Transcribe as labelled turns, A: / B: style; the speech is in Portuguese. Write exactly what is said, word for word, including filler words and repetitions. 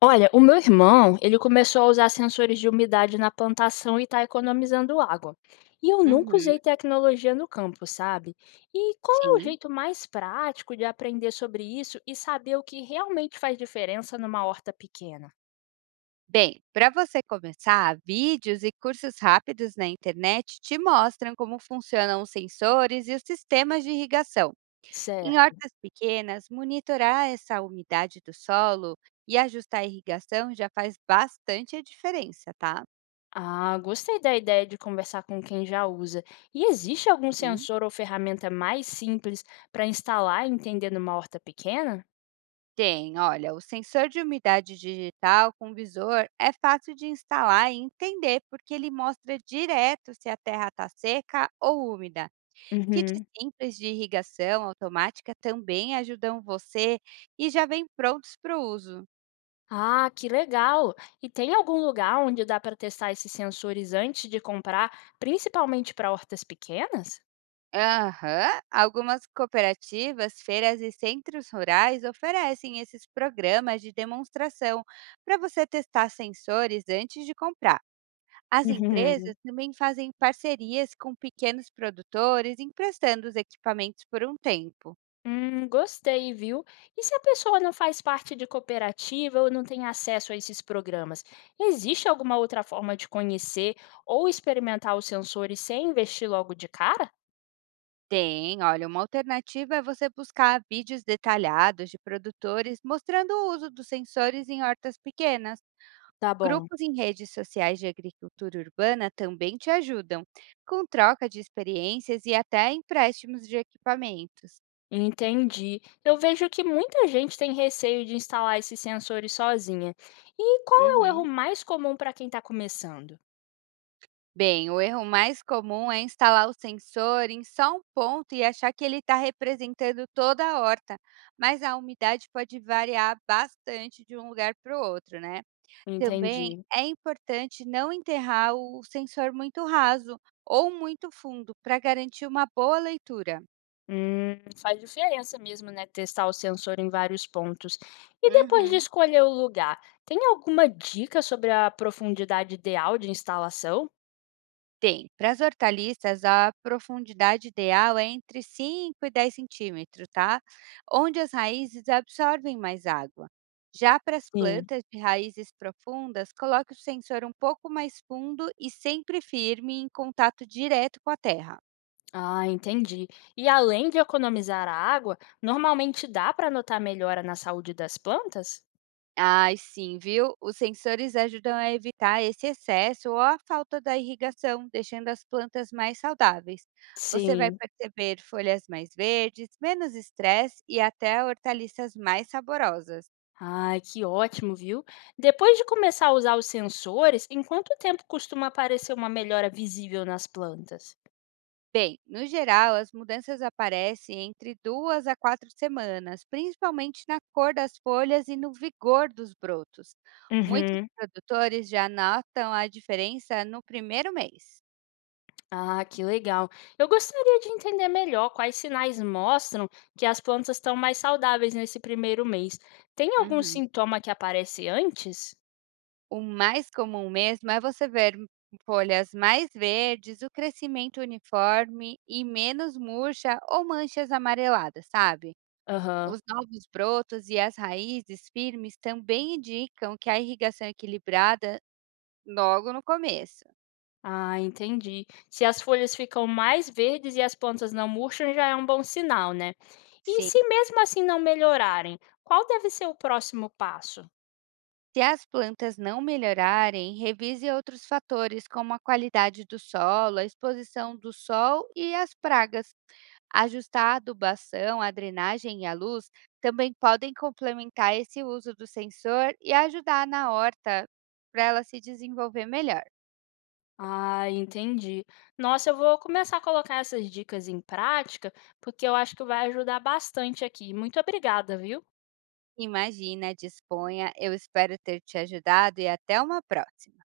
A: Olha, o meu irmão, ele começou a usar sensores de umidade na plantação e está economizando água. E eu nunca
B: Uhum,
A: usei tecnologia no campo, sabe? E qual é o
B: sim.
A: jeito mais prático de aprender sobre isso e saber o que realmente faz diferença numa horta pequena?
B: Bem, para você começar, vídeos e cursos rápidos na internet te mostram como funcionam os sensores e os sistemas de irrigação. Em
A: Certo.
B: hortas pequenas, monitorar essa umidade do solo e ajustar a irrigação já faz bastante a diferença, tá?
A: Ah, gostei da ideia de conversar com quem já usa. E existe algum
B: Sim.
A: sensor ou ferramenta mais simples para instalar e entender numa horta pequena?
B: Tem, olha, o sensor de umidade digital com visor é fácil de instalar e entender porque ele mostra direto se a terra está seca ou úmida. Kits
A: Uhum.
B: simples de irrigação automática também ajudam você e já vêm prontos para o uso.
A: Ah, que legal! E tem algum lugar onde dá para testar esses sensores antes de comprar, principalmente para hortas pequenas?
B: Aham, algumas cooperativas, feiras e centros rurais oferecem esses programas de demonstração para você testar sensores antes de comprar. As empresas
A: Uhum.
B: também fazem parcerias com pequenos produtores, emprestando os equipamentos por um tempo.
A: Hum, gostei, viu? E se a pessoa não faz parte de cooperativa ou não tem acesso a esses programas, existe alguma outra forma de conhecer ou experimentar os sensores sem investir logo de cara?
B: Tem, olha, uma alternativa é você buscar vídeos detalhados de produtores mostrando o uso dos sensores em hortas pequenas.
A: Tá bom,
B: Grupos em redes sociais de agricultura urbana também te ajudam, com troca de experiências e até empréstimos de equipamentos.
A: entendi. Eu vejo que muita gente tem receio de instalar esses sensores sozinha. E qual é o
B: Uhum.
A: erro mais comum para quem está começando?
B: Bem, o erro mais comum é instalar o sensor em só um ponto e achar que ele está representando toda a horta, mas a umidade pode variar bastante de um lugar para o outro, né? Também
A: Entendi.
B: é importante não enterrar o sensor muito raso ou muito fundo para garantir uma boa leitura.
A: Hum, faz diferença mesmo, né, testar o sensor em vários pontos. E depois de
B: Uhum.
A: escolher o lugar, tem alguma dica sobre a profundidade ideal de instalação?
B: Tem. Para as hortaliças, a profundidade ideal é entre cinco e dez centímetros, tá? Onde as raízes absorvem mais água. Já para as
A: Sim.
B: plantas de raízes profundas, coloque o sensor um pouco mais fundo e sempre firme em contato direto com a terra.
A: Ah, entendi. E além de economizar a água, normalmente dá para notar melhora na saúde das plantas?
B: Ai, sim, viu? Os sensores ajudam a evitar esse excesso ou a falta da irrigação, deixando as plantas mais saudáveis. Você vai
A: Sim.
B: perceber folhas mais verdes, menos estresse e até hortaliças mais saborosas.
A: Ai, que ótimo, viu? Depois de começar a usar os sensores, em quanto tempo costuma aparecer uma melhora visível nas plantas?
B: Bem, no geral, as mudanças aparecem entre duas a quatro semanas, principalmente na cor das folhas e no vigor dos brotos. Muitos
A: Uhum.
B: produtores já notam a diferença no primeiro mês.
A: Ah, que legal. Eu gostaria de entender melhor quais sinais mostram que as plantas estão mais saudáveis nesse primeiro mês. Tem algum
B: Uhum.
A: sintoma que aparece antes?
B: O mais comum mesmo é você ver m- folhas mais verdes, o crescimento uniforme e menos murcha ou manchas amareladas, sabe?
A: Aham.
B: Os novos brotos e as raízes firmes também indicam que a irrigação é equilibrada logo no começo.
A: Ah, entendi. Se as folhas ficam mais verdes e as plantas não murcham, já é um bom sinal, né? E se mesmo assim não melhorarem, qual deve ser o próximo passo?
B: Se as plantas não melhorarem, revise outros fatores como a qualidade do solo, a exposição do sol e as pragas. Ajustar a adubação, a drenagem e a luz também podem complementar esse uso do sensor e ajudar na horta para ela se desenvolver melhor.
A: Ah, entendi. Nossa, eu vou começar a colocar essas dicas em prática, porque eu acho que vai ajudar bastante aqui. Muito obrigada, viu?
B: Imagina, disponha, eu espero ter te ajudado e até uma próxima!